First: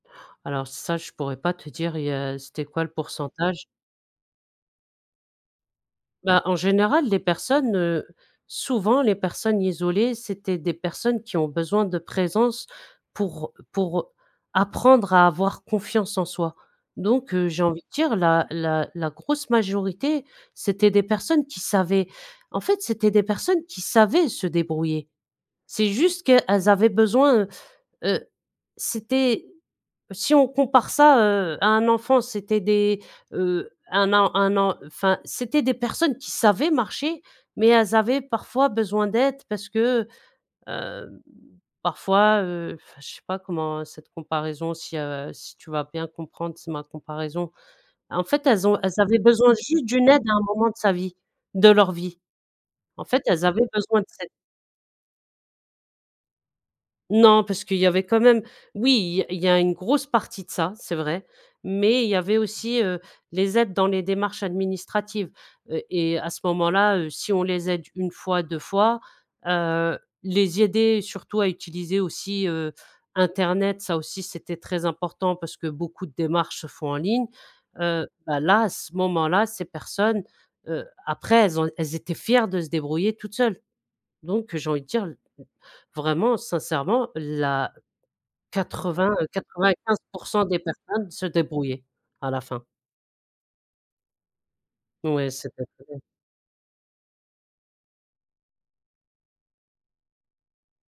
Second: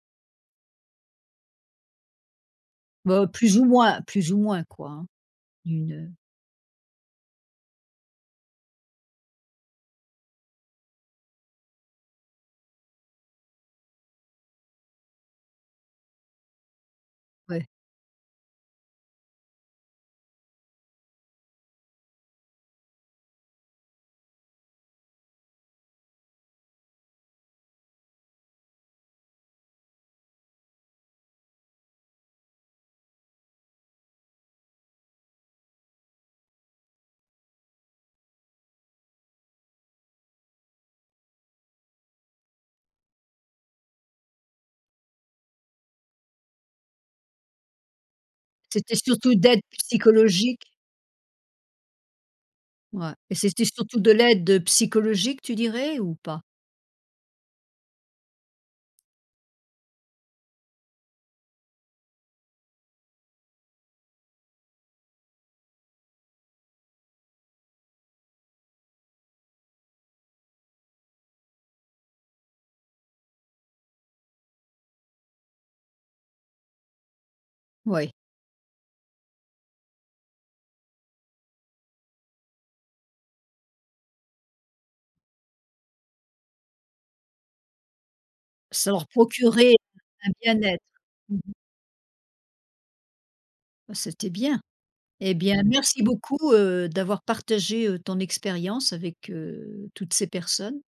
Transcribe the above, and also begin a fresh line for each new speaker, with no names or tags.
Alors ça, je pourrais pas te dire, il y a c'était quoi le
Ben, plus
pourcentage?
ou moins plus ou moins, quoi, hein, une, heu
Bah, en général, les personnes, heu, souvent les personnes isolées c'étaient des personnes qui ont besoin de présence pour pour apprendre à avoir confiance en soi, donc heu, j'ai
Ouais.
envie de dire la la la grosse majorité, c'était des personnes qui savaient, en fait, c'était des personnes qui savaient se débrouiller. C'est juste qu'elles avaient besoin, heu, c'était si on compare ça, heu, à un enfant, c'était des, heu, 1 an 1 an, enfin, c'était des personnes qui savaient marcher mais elles avaient parfois besoin d'aide parce que, hem, parfois, heu, enfin, je sais pas comment cette comparaison si, heu, si tu vas bien comprendre, tu sais, ma comparaison, en fait, elles ont elles
C'était
avaient
surtout
besoin
d'aide
juste d'une aide à un
psychologique?
moment de sa vie de leur vie, en
Ouais
fait,
et
elles
c'était
avaient besoin
surtout
de
de
cette
l'aide psychologique, tu dirais ou pas?
Non, parce qu'il y avait quand même oui, il y a il y a une grosse partie de ça, c'est vrai mais il y avait aussi, heu, les aides dans les démarches administratives, heu, et à ce moment-là, heu, si on les aide 1 fois, 2 fois, heu, les aider surtout à utiliser aussi, heu, internet. Ça aussi, c'était très important parce que beaucoup de démarches se font en ligne, heu,
Ouais.
bah, là, à ce moment-là, ces personnes, heu, après elles ont elles étaient fières de se débrouiller toutes seules donc, j'ai envie de dire, vraiment, sincèrement, la
Ça leur procurait
quatre-vingts-quatre-vingt-quinze pour
un
cent des
bien-être.
personnes se
Mmh mh.
débrouillaient à la fin.
C'était bien.
Ouais.
Et
C'est
bien,
bien pour elles.
merci beaucoup, heu, d'avoir partagé, heu, ton expérience avec, heu, toutes ces personnes.